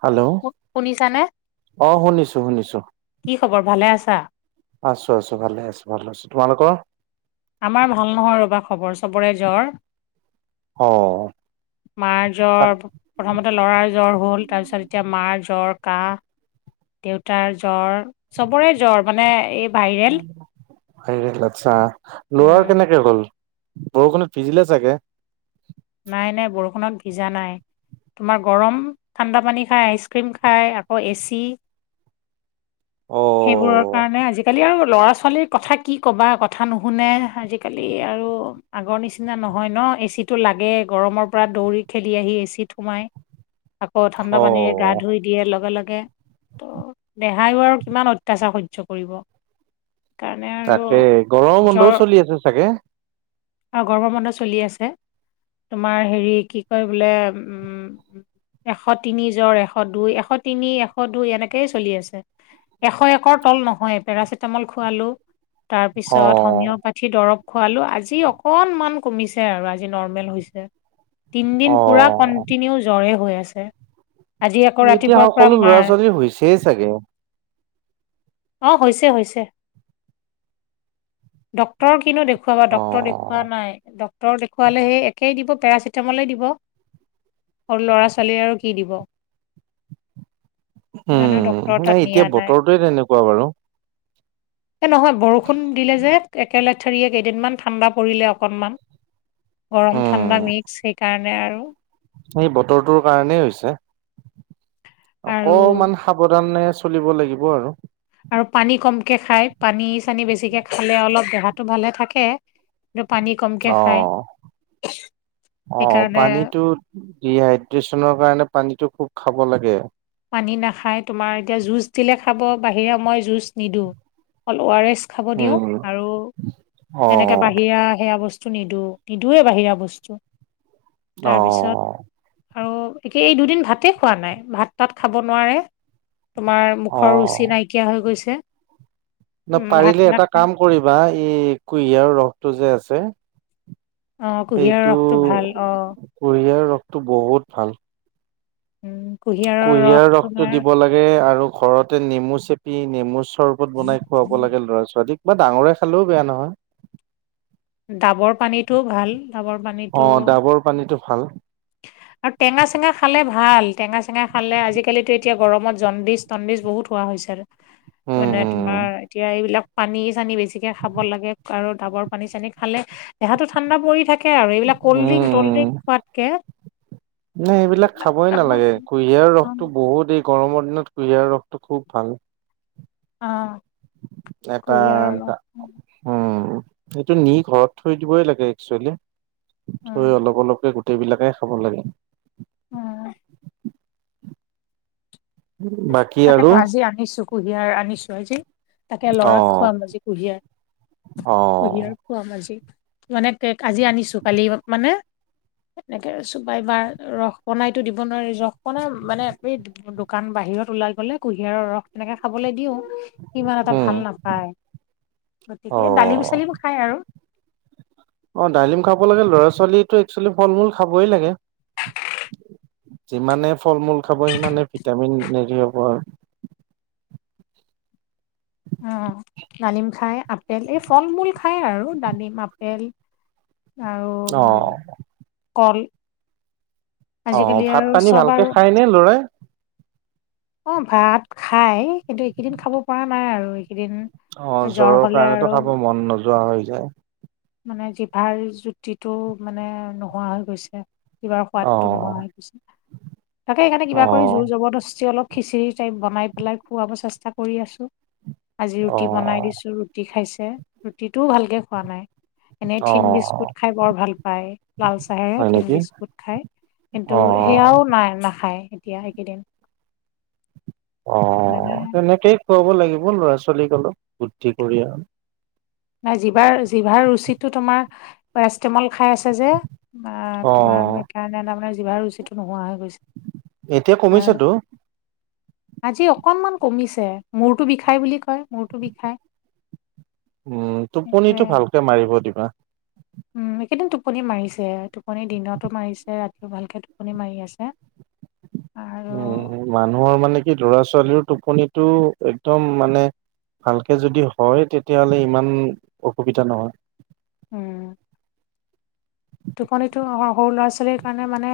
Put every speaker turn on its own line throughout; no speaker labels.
Hello
শুনিছানে
অ', শুনিছো শুনিছো।
কি খবৰ ভালে আছা?
আছো আছো ভালে আছো ভাল আছো তোমালোকৰ?
আমাৰ ভাল নহয় ৰবা খবৰ, চবৰে জ্বৰ।
অ'।
মাৰ
ত
জ্বৰ প্ৰথমতে লৰাৰ জ্বৰ হ'ল, তাৰপিছত এতিয়া মাৰ জ্বৰ কাহ। দেউতাৰ জ্বৰ চবৰে জ্বৰ মানে এই ভাইৰেল।
ভাইৰেল আচ্ছা,
উম
ল'ৰাৰ কেনেকে হ'ল বৰষুণত ভিজিলে চাগে?
নাই নাই বৰষুণত ভিজা নাই। তোমাৰ গৰম ঠাণ্ডা পানী খায় আইচক্ৰীম খায় আকৌ এ চি।
অ
সেইবোৰৰ কাৰণে, আজিকালি আৰু ল'ৰা-ছোৱালীক কথা কি ক'বা কথা নুশুনে আজিকালি আৰু আগৰ নিচিনা নহয় ন' এচি টো লাগে আগে গৰমৰ পৰা দৌৰি খেলি আহি, এ চিত সোমাই আকৌ ঠাণ্ডা
অ
পানীৰে গা ধুই দিয়ে লগে লগে ত' দেহায়ো আৰু কিমান অত্যাচাৰ সহ্য কৰিব। কাৰণে আৰু
তাকে গৰম বন্ধও
জ্বৰ
চলি আছে চাগে?
আৰু গৰম বন্ধ চলি আছে। তোমাৰ হেৰি কি' কয় বোলে উম' এশ তিনি জ্বৰ এশ দুই, এশ তিনি, এশ দুই এনেকেই চলি আছে। এশ একৰ তল নহয় পেৰাচিটামল খোৱালোঁ। তাৰ
অ
পিছত হোমিওপাথি দৰব খোৱালো আজি অকনমান কমিছে আৰু আজি নৰ্মেল হৈছে তিন
অ
দিন পুৰা কন্টিনিউ জ্বৰে হৈ আছে। আজি আকৌ
এতিয়া
ৰাতিপুৱাৰ পৰা
সকলো ল'ৰা
মাৰ।
ছোৱালী হৈছেই চাগে
অ হৈছে হৈছে ডাক্তৰক কিনো দে দেখুৱাবা
অ
ডাক্তৰক দেখোৱা নাই, ডক্তৰক দেখুৱালে সেই একেই দিব পেৰাচিটামলেই দিব। সৰু ল'ৰা-ছোৱালীয়ে আৰু কি দিব। সেইকাৰণে ডক্তৰৰ
উম
তাত
নাই
নিয়া
এতিয়া বতৰটোৱে তেনেকুৱা বাৰু।
এই নহয় বৰষুণ দিলে যে একেলথেৰিয়ীয়ে কেইদিনমান ঠাণ্ডা পৰিলে অকণমান। গৰম
উম
ঠাণ্ডা মিক্স সেইকাৰণে আৰু।
সেই বতৰটোৰ কাৰণেই হৈছে।
আৰু
অকমান সাৱধানে চলিব লাগিব আৰু।
আৰু পানী কমকে খাই পানী-চানী বেছিকে খালে অলপ দেহাটো ভালে থাকে। আৰু পানী। কমকে
অ
খায়
অ
সেইকাৰণে
পানীটোত। ডিহাইড্ৰেচন কাৰণে পানীটো খুব খাব লাগে।
পানী নাখায় তোমাৰ এতিয়া জুচ দিলে খাব, বাহিৰা মই জুচ নিদিওঁ অকল অ' আৰ এছ। খাব দিওঁ
উম
আৰু
অ
এনেকে বাহিৰা সেয়া বস্ তো নিদো নিদোৱে বাহিৰা বস্তু
অ
তাৰপিছত। আৰু এতিয়া এই দুদিন ভাতেই খোৱা নাই ভাত পাত খাব নোৱাৰে। তোমাৰ
অ
মুখৰ ৰুচি নাইকিয়া হৈ গৈছে। উম ভাত
না'পাৰিলে এটা
নাখায়
কাম কৰিবা এই কুঁহিয়াৰ ৰসটো যে আছে
অ, 'কুঁহিয়াৰ
সেইটো
ৰসটো ভাল অ'।
কুঁহিয়াৰ ৰসটো বহুত ভাল।
উম, কুহিযা
কুঁহিয়াৰ ৰসটো দিব লাগ গে আৰু ঘৰতে নেমু চেপি নেমু চৰবত বনাই খুৱাব লাগে ল'ৰা ছোৱালীক বা ডাঙৰে খালেও বেয়া নহয়।
ডাবৰ পানীটোও ভাল ডাবৰ
অ
পানীটো।
ডাবৰ পানীটো ভাল
আৰু টেঙা চেঙা খালে ভাল টেঙা চেঙা খালে আজিকালিতো এতিয়া গৰমত জণ্ডিচ জণ্ডিছ বহুত হোৱা হৈছে আৰু
উম
মানে
উম
তোমাৰ এতিয়া এইবিলাক পানী চানী বেছিকে খাব লাগে আৰু ডাবৰ পানী চানী খালে দেহাটো ঠাণ্ডা পৰি থাকে আৰু এইবিল কল্ড
উম
ড্ৰং
উম
চলড্ৰিং খোৱাত
নে এইবিলাক খাবই নালাগে কুঁহিয়াৰ ৰসটো বহুত এই গৰমৰ দিনত কুঁহিয়াৰ ৰসটো খুব ভাল।
অ'।
এটা
কুঁহিয়াৰৰ ৰস
উম, এইটো নি ঘৰত থৈ দিবই লাগে একচুৱেলি থৈ
উম
অলপ অলপকে গোটেই বিলাকে খাব লাগে।
উম।
বাকী আৰু
তাকেতো আজি আনিছোঁ। কুঁহিয়াৰ আনিছোঁ আজি, তাকে
অ
ল'ৰাক খোৱাম আজি কুঁহিয়াৰ,
অ
কুঁহিয়াৰ খুৱাম আজি, মানে পেক আজি আনিছোঁ, কালি মানে এনেকে চোপাই বা ৰস বনাইতো দিব নোৱাৰি, ৰস বনাই মানে এই দোকান বাহিৰত ওলাই গ'লে কুঁহিয়াৰৰ ৰস তেনেকে খাবলৈ দিওঁ। ইমান এটা
উম
ভাল নাপায়,
অ
গতিকে ডালিম চালিম খায় আৰু।
অ' ডালিম খাব লাগে ল'ৰা ছোৱালীটো একচুৱেলি ফল মূল খাবই লাগে। যিমানে ফল মূল খাব সিমানে ভিটামিন হেৰি হ'ব আৰু।
অ' ডালিম খায় আপেল এই ফল মূল খায় আৰু ডালিম, আপেল আৰু উম
অ'।
কল।
অ
আজিকালি
ভাত
আৰু
পানী
চব
ভালকে
আৰু
খাই নে লৰাই?
অ' ভাত খাই, কিন্তু এইকেইদিন খাব পৰা নাই আৰু এইকেইদিন
অ'
জ্বৰ
জ্বৰৰ
হলে
কাৰণেতো
আৰু
খাব মন নোযোৱা হৈ যায়।
মানে জিভাৰ জুতিটো মানে নোহোৱা হৈ গৈছে। কিবা
অ
সোৱাদটো নোহোৱা গৈছে, তাকে সেইকাৰণে কিবা কৰি
অ
জোৰ জবৰদস্তি অলপ খিচিৰি টাইপ বনাই পেলাই খুৱাব চেষ্টা কৰি আছোঁ, আজি
অ',
ৰুটি বনাই দিছোঁ, ৰু ৰুটি খাইছে, ৰুটিটোও ভালকৈ খোৱা নাই। এনেই
অ',
থিন বিস্কুট
অ',
খাই বৰ ভাল পায়, লাল চাহেৰে
হয়
থিন
নেকি?
বিস্কুট খাই। কিন্তু
অ',
সেয়াও নাই নাখায় এতিয়া এইকেইদিন। মানে
অ' তেনেকেই খুৱাব লাগিব ল'ৰা ছোৱালীক অলপ, বুদ্ধি কৰি আৰু।
নাই জিভাৰ জিভাৰ ৰুচিটো তোমাৰ পেৰাচিতামল খাই আছে যে অ' তোমাৰ
অ',
সেইকাৰণে তাৰমানানে জিভাৰ ৰুচিটো নোহোৱা হৈ গৈছে।
এতিয়া
আৰু
কমিছেতো?
আজি অকনমান কমিছে। মূৰটো বিষাই বুলি কয়, মূৰটো বিষাই।
উম,
সেইটোৱে
টোপনিটো ভালকে মাৰিব দিবা।
উম, একেইদিন টোপনি মাৰিছে, টোপনি দিনতো মাৰিছে ৰাতিও ভালকে টোপনি মাৰি আছে। [inaudible]
উম, উম, উম। মানুহৰ মানে কি ল'ৰা ছোৱালীৰ টোপনিটো একদম মানে ভালকে যদি হয় তেতিয়াহ'লে ইমান অসুবিধা নহয়।
উম। টোপনিটো স-সৰু ল'ৰা ছোৱালীৰ কাৰণে মানে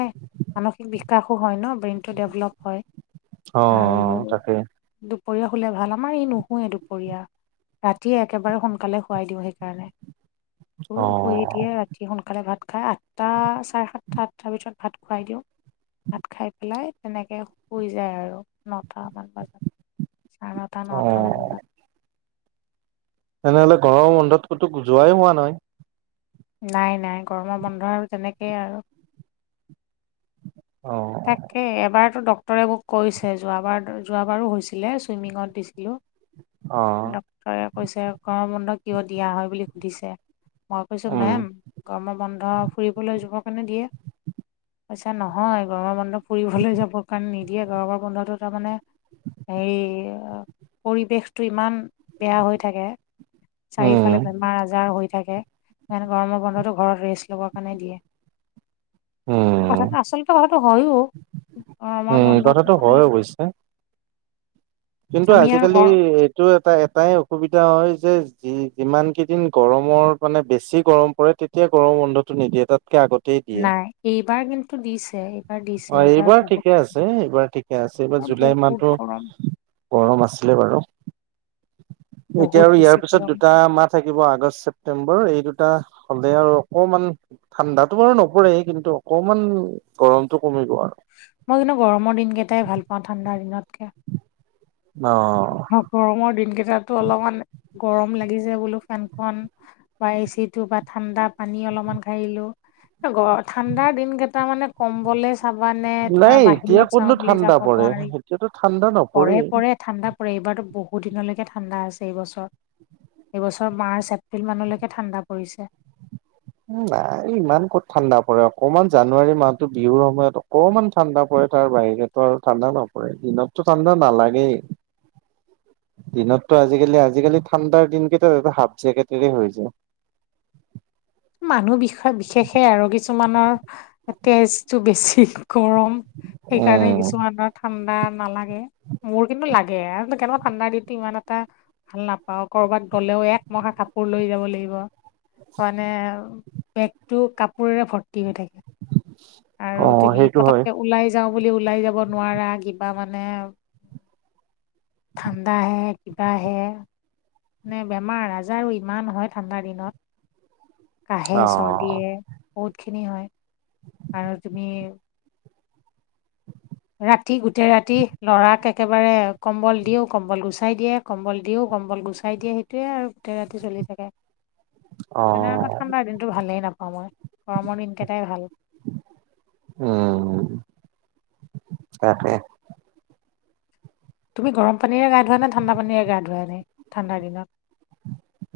মানসিক বিকাশো হয় ন' ব্ৰেইনটো ডেভেলপ হয়
অ',
আৰু
তাকে
দুপৰীয়া শুলে ভাল, আমাৰ ই নুশুৱে দুপৰীয়া। ৰাতি একেবাৰে সোনকালে শুৱাই দিওঁ সেইকাৰণে, শুই শুই দিয়ে
অ',
ৰাতি সোনকালে ভাত খাই আঠটা, চাৰে সাতটা, আঠটাৰ ভিতৰত ভাত খোৱাই দিওঁ। ভাত খাই পেলাই তেনেকে শুই যায় আৰু নটা মান বজাত। চাৰে নটা, নটা মান
অ',
বজাত।
তেনেহ'লে ঘৰৰ বন্ধত ক'তো যোৱাই হোৱা নাই।
নাই নাই গৰমৰ বন্ধ আৰু তেনেকেই আৰু।
অ'।
তাকে এবাৰতো ডক্টৰে মোক কৈছে যোৱাবাৰ যোৱাবাৰো হৈছিলে ছুইমিঙত দিছিলোঁ।
অ',
ডক্তৰে কৈছে গৰমৰ বন্ধ কিয় দিয়া হয় বুলি সুধিছে। মই কৈছো
উম,
মেম গৰমৰ বন্ধ ফুৰিবলৈ যোৱাৰ কাৰণে দিয়ে। কৈছে নহয়। গৰমৰ বন্ধ ফুৰিবলৈ যাবৰ কাৰণে নিদিয়ে গৰমৰ বন্ধটো তাৰমানে হেৰি ই ই ই এ এ এ আ পৰিৱেশটো ইমান বেয়া হৈ থাকে চাৰিওফালে
উম,
বেমাৰ-আজাৰ হৈ থাকে। সেইকাৰণে গৰমৰ বন্ধটো ঘৰত ৰেষ্ট লবৰ কাৰণে দিয়ে
উম।
কথাটো আচল এইটো হয়ও অ আমাৰ
উম
বন্ধত
কথাটো
মানে
হয় অৱশ্যে কিন্তু
আমি আৰু
আজিকালি
ঘৰ
ই ই এ। এইটো এটা এটাই অসুবিধা হয় যে যি যিমান কেইদিন গৰমৰ মানে বেছি গৰম পৰে তেতিয়া গৰমৰ বন্ধটো নিদিয়ে তাতকে আগ তে দিয়ে।
নাই এইবাৰ কিন্তু দিছে এইবাৰ দিছে
অ এইবাৰ
বহুত
ঠিকে আছে এইবাৰ ঠিক ঠিকে আছে। এইবাৰ জুলাই
বহুত
মাহতো
গৰম
গৰম আছিলে বাৰু এতিয়া
বহুত
আৰু
বেছি
ইয়াৰ পিছত
গৰম
দুটা মাহ থাকিব আগষ্ট ছেপ্টেম্বৰ এই দুটা হ'লে আৰু অকমান ঠাণ্ডাতো বাৰু নপৰে কিন্তু অকমান গৰমটো কমিব আৰু
মই কিন্তু গৰমৰ দিনকেইটাই ভাল পাওঁ ঠাণ্ডাৰ দিনতকে।
অ অ, অহ।
অ গৰমৰ দিনকেইটাতো অলপমান গৰম লাগিছে বোলো ফেনখন বা এচি টো বা ঠাণ্ডা পানী অলপমান খাই আহিলো। এ গৰ ঠাণ্ডাৰ দিন কেইটা মানে কম্বলে চাবা নে
নাই
তোমাৰ
এতিয়া
বাহিৰত
ক'তনো
চাওঁ বুলি
ঠাণ্ডা
যাব
পৰে
নোৱাৰি
এতিয়াতো ঠাণ্ডা
পৰে
নপৰেই
পৰে ঠাণ্ডা পৰে এইবাৰতো বহুত দিনলৈকে ঠাণ্ডা আছে এইবছৰ। এইবছৰ মাৰ্চ এপ্ৰিল মানলৈকে ঠাণ্ডা পৰিছে।
উ নাই ইমান ক'ত ঠাণ্ডা পৰে অকমান জানুৱাৰী মাহতো বিহুৰ সময়ত অকমান ঠাণ্ডা পৰে তাৰ বাহিৰেতো আৰু ঠাণ্ডা নপৰে দিনততো ঠাণ্ডা নালাগেই।
[inaudible]
দিনততো আজিকালি আজিকালি ঠাণ্ডাৰ দিনকেইটা এ হাফ জেকেটেৰে হৈ যায়।
মানুহ বিষয়ে বিশেষে আৰু কিছুমানৰ হা হা। এ তেজটো বেছি হি গৰম সেইকাৰণে
উম
কিছুমানৰ ঠাণ্ডা নালাগে। মোৰ কিন্তু লাগে আৰু কেনেকুৱা ঠাণ্ডা দিনটো ইমান এটা ভাল নাপাওঁ কৰবাত গ'লেও একমহা কাপোৰ লৈ যাব লাগিব।
উ চু।
মানে এ এ ও ও বেগটো কাপোৰেৰে ভৰ্তি হৈ থাকে। আৰু
অ
তুমি
সেইটো হয়
পতককে ওলাই যাওঁ বুলি ওলাই যাব নোৱাৰা কিবা মানে ঠাণ্ডা আহে কিবা আহে নে বেমাৰ-আজাৰো ইমান হয় ঠাণ্ডাৰ দিনত। কাঁহে
অ
চৰ্দিয়ে বহুতখিনি হয় আৰু তুমি ৰাতি গোটেই ৰাতি লৰাক একেবাৰে কম্বল দিও কম্বল গুচাই দিয়ে। কম্বল দিওঁ কম্বল গুচাই দিয়ে সেইটোৱে আৰু গোটেই ৰাতি চলি থাকে।
অ
তেনে আমাৰ ঠাণ্ডাৰ দিনটো ভালেই নাপাওঁ মই গৰমৰ দিনকেইটাই ভাল।
উহু, উম উ উ উ, উচ্ তাকে
তুমি গৰম পানীৰে গা ধুৱা নে ঠাণ্ডা পানীৰে গা ধুৱাই নাই ঠাণ্ডাৰ দিনত।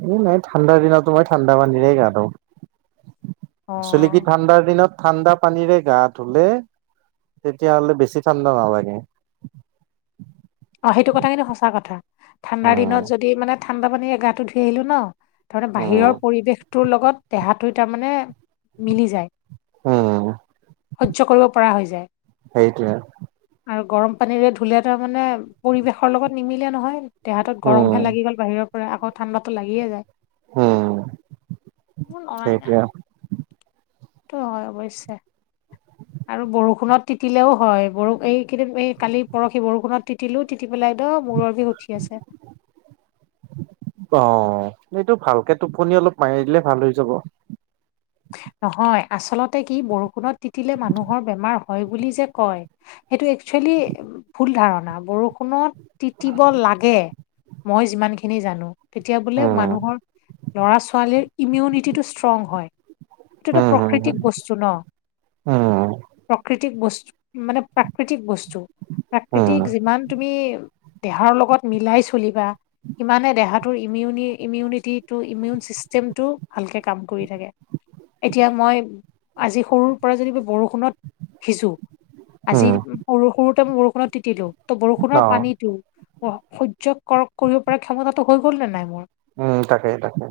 এই নাই ঠাণ্ডাৰ দিনতো মই ঠাণ্ডা পানীৰে গা ধুওঁ।
অ
আচল কি ঠাণ্ডাৰ দিনত ঠাণ্ডা পানীৰে গা ধুলে, তেতিয়াহলে বেছি ঠাণ্ডা নালাগে।
অ' সেইটো কথা কিন্তু সঁচা কথা, ঠাণ্ডাৰ
উম
দিনত যদি মানে ঠাণ্ডা পানী গাটো ধুই আহিলো ন। তাৰমানে বাহিৰৰ
উম
পৰিৱেশটোৰ লগত দেহাটো তাৰমানে, মিলি যায়।
উম
সহ্য কৰিব পৰা হৈ যায়।
সেইটোৱে
আৰু গৰম পানীৰে ধুলে তাৰমানে পৰিৱেশৰ লগত নিমিলে নহয়। দেহত
উম
গৰমে লাগি গ'ল বাহিৰৰ পৰা, আকৌ ঠাণ্ডাটো লাগিয়ে যায়।
উম
মোৰ নাই।
সেইটোৱে
সেইটো হয় অৱশ্যে। আৰু বৰষুণত তিতিলে ও হয়, বৰ এই কেইদিন এই কালি পৰহি বৰষুণত। তিতিলো তি পেলাই মূৰৰ বিষ উঠি আছে।
অ', এইটো ভালকে টোপনি অলপ মাৰি দিলে ভাল হৈ যাব।
নহয় আচলতে কি বৰষুণত তিতিলে মানুহৰ বেমাৰ হয় বুলি যে কয়। সেইটো একচুৱেলি, ভুল ধাৰণা বৰষুণত তিতিব লাগে। মই যিমানখিনি জানো। তেতিয়া বোলে
উম
মানুহৰ, লৰা-ছোৱালীৰ ইমিউনিটিটো ষ্ট্ৰং হয়। এইটোতো
উম হম
প্ৰকৃতিক বস্তু ন,
উম
প্ৰকৃতি প্ৰকৃতি বস্তু, মানে প্ৰকৃতি বস্তু, প্ৰকৃতি
উম
যিমান তুমি দেহাৰ লগত মিলাই চলিবা, ইমানে দেহাটোৰ ইমিউনি-ইমিউনিটিটো -ইমিউন ছিষ্টেমটো ভালকৈ কাম কৰি থাকে। এতিয়া মই, আজি সৰুৰ পৰা যদি বৰষুণত, তিতিছো। আজি
উম
সৰু সৰুতে মই বৰষুণত তিতিলো ত'
অ
বৰষুণৰ পানীটো সহ্য কৰক কৰিব পৰা ক্ষমতাটো হৈ গ'ল নে নাই মোৰ।
উম, তাকে তাকে।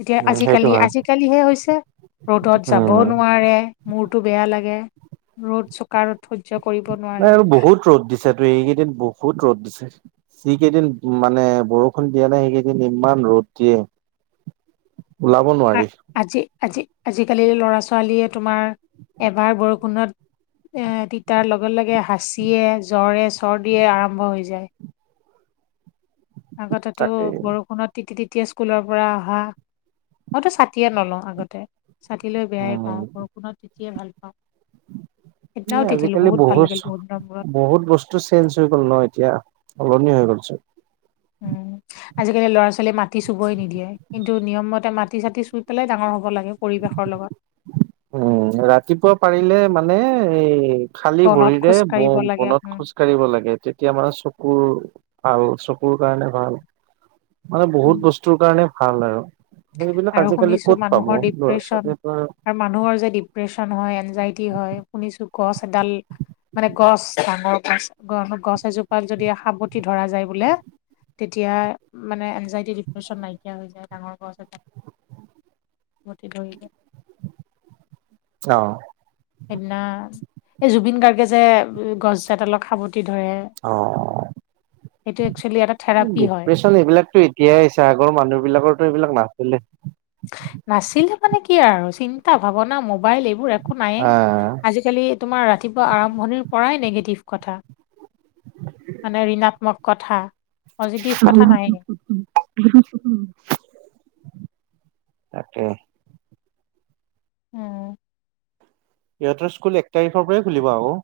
এতিয়া
উম সেইটো
আজি-কালি আজি
হয়
আজিকালিহে হৈছে, ৰ'দত যাবও
উম
নোৱাৰে মূৰটো বেয়া লাগে। ৰ'দ চোকা ৰদ সহ্য কৰিব নোৱাৰে।
আচ্ছা, তো এইকেইদিন বহুত ৰ'দ দিছে। যি কেইদিন মানে বৰষুণ দিয়া নাই সেই কেইদিন ইমান ৰ'দ দিয়ে।
[inaudible]
ওলাব
আ-
নোৱাৰি।
আজি -আজি, আজি-কালি ল'ৰা- ছোৱালীয়ে তোমাৰ, এবাৰ বৰষুণত এ তিতাৰ লগে লগে হাঁচিয়ে জ্বৰে চৰ্দিয়ে আৰম্ভ হৈ যায়। আগতেটো
তাকে
বৰষুণত তিতিয়ে স্কুলৰ পৰা অহা, মইতো ছাতিয়ে নলওঁ আগতে। ছাতি লৈ বেয়াই
উম
পাওঁ, বৰষুণত তিতিয়াই ভাল পাওঁ। সেইদিনাও তিতিলো
আজি-কালি
ভাল
বহুত,
লাগিল দিনৰ মূৰত
বহুত বস্তু চেঞ্জ হৈ গ'ল ন এতিয়া, সলনি হৈ গ'ল চোন।
উম। আজি-কালি ল'ৰা- ছোৱালীয়ে মাটি চুবই নিদিয়ে, কিন্তু নিয়মতে মাটি- চাটি চুই পেলাই ডাঙৰ হ'ব লাগে পৰিৱেশৰ লগত।
উম, ৰাতিপুৱা পাৰিলে মানে এই খালী
বনত
ভৰিৰে
খোজ
ব
কাঢ়িব লাগে
-বনত
উম,
খোজ কাঢ়িব লাগে! তেতিয়া মানে চকুৰ ভাল চকুৰ কাৰণে ভাল! মানে
উম।
বহুত বস্তুৰ কাৰণে ভাল আৰু, সেইবিলাক
আৰু
আজিকালি
শুনিছো
ক'ত পাব
মানুহৰ
লৰা-
ডিপ্ৰেচন
ছোৱালী
আৰু মানুহৰ যে ডিপ্ৰেচন হয় এনজাইটি হয়! শুনিছোঁ গছ এডাল মানে গছ ডাঙৰ গছ- গছ এজোপাত যদি সাৱটি ধৰা যায় বোলে? তেতিয়া মানে এনজাইটি ডিপ্ৰেশছন নাইকিয়া হৈ যায় ডাঙৰ গছ এ [unintelligible]
অ',
সেইদিনা এই জুবিন গাৰ্গে যে গছজাত এডালক সাৱটি ধৰে!
অ
সেইটো একচুৱেলি এটা থেৰাপি হয়।
আৰু এই বিলাকতো এতিয়াই আহিছে, আগৰ মানুহ বিলাকৰতো এই বিলাক নাছিলে।
নাছিলে মানে কি আৰু চিন্তা, ভাৱনা, মোবাইল এইবোৰ একো নাই।
আ
আজি কালি তোমাৰ ৰাতিপুৱা আৰম্ভণিৰ পৰাই নিগেটিভ কথা? মানে ঋণাত্মক কথা। পজিটিভ কথা নায়েই।
[unintelligible] তাকে?
উম'।
সিহঁতৰ স্কুল এক তাৰিখৰ পৰাই খুলিব আকৌ।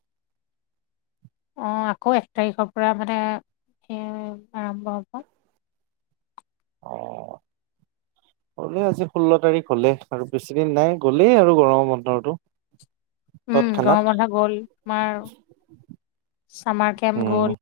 অ', আকৌ এক তাৰিখৰ পৰা মানে সেই আৰম্ভ হ'ব। [inaudible]
গলে আজি ষোল্ল তাৰিখ হ'লে আৰু বেছি দিন নাই, গ'লেই আৰু গৰম বন্ধটো।
উম, গৰমৰ বন্ধ গ'ল। তোমাৰ চামাৰ কেম্প
উম
গ'ল।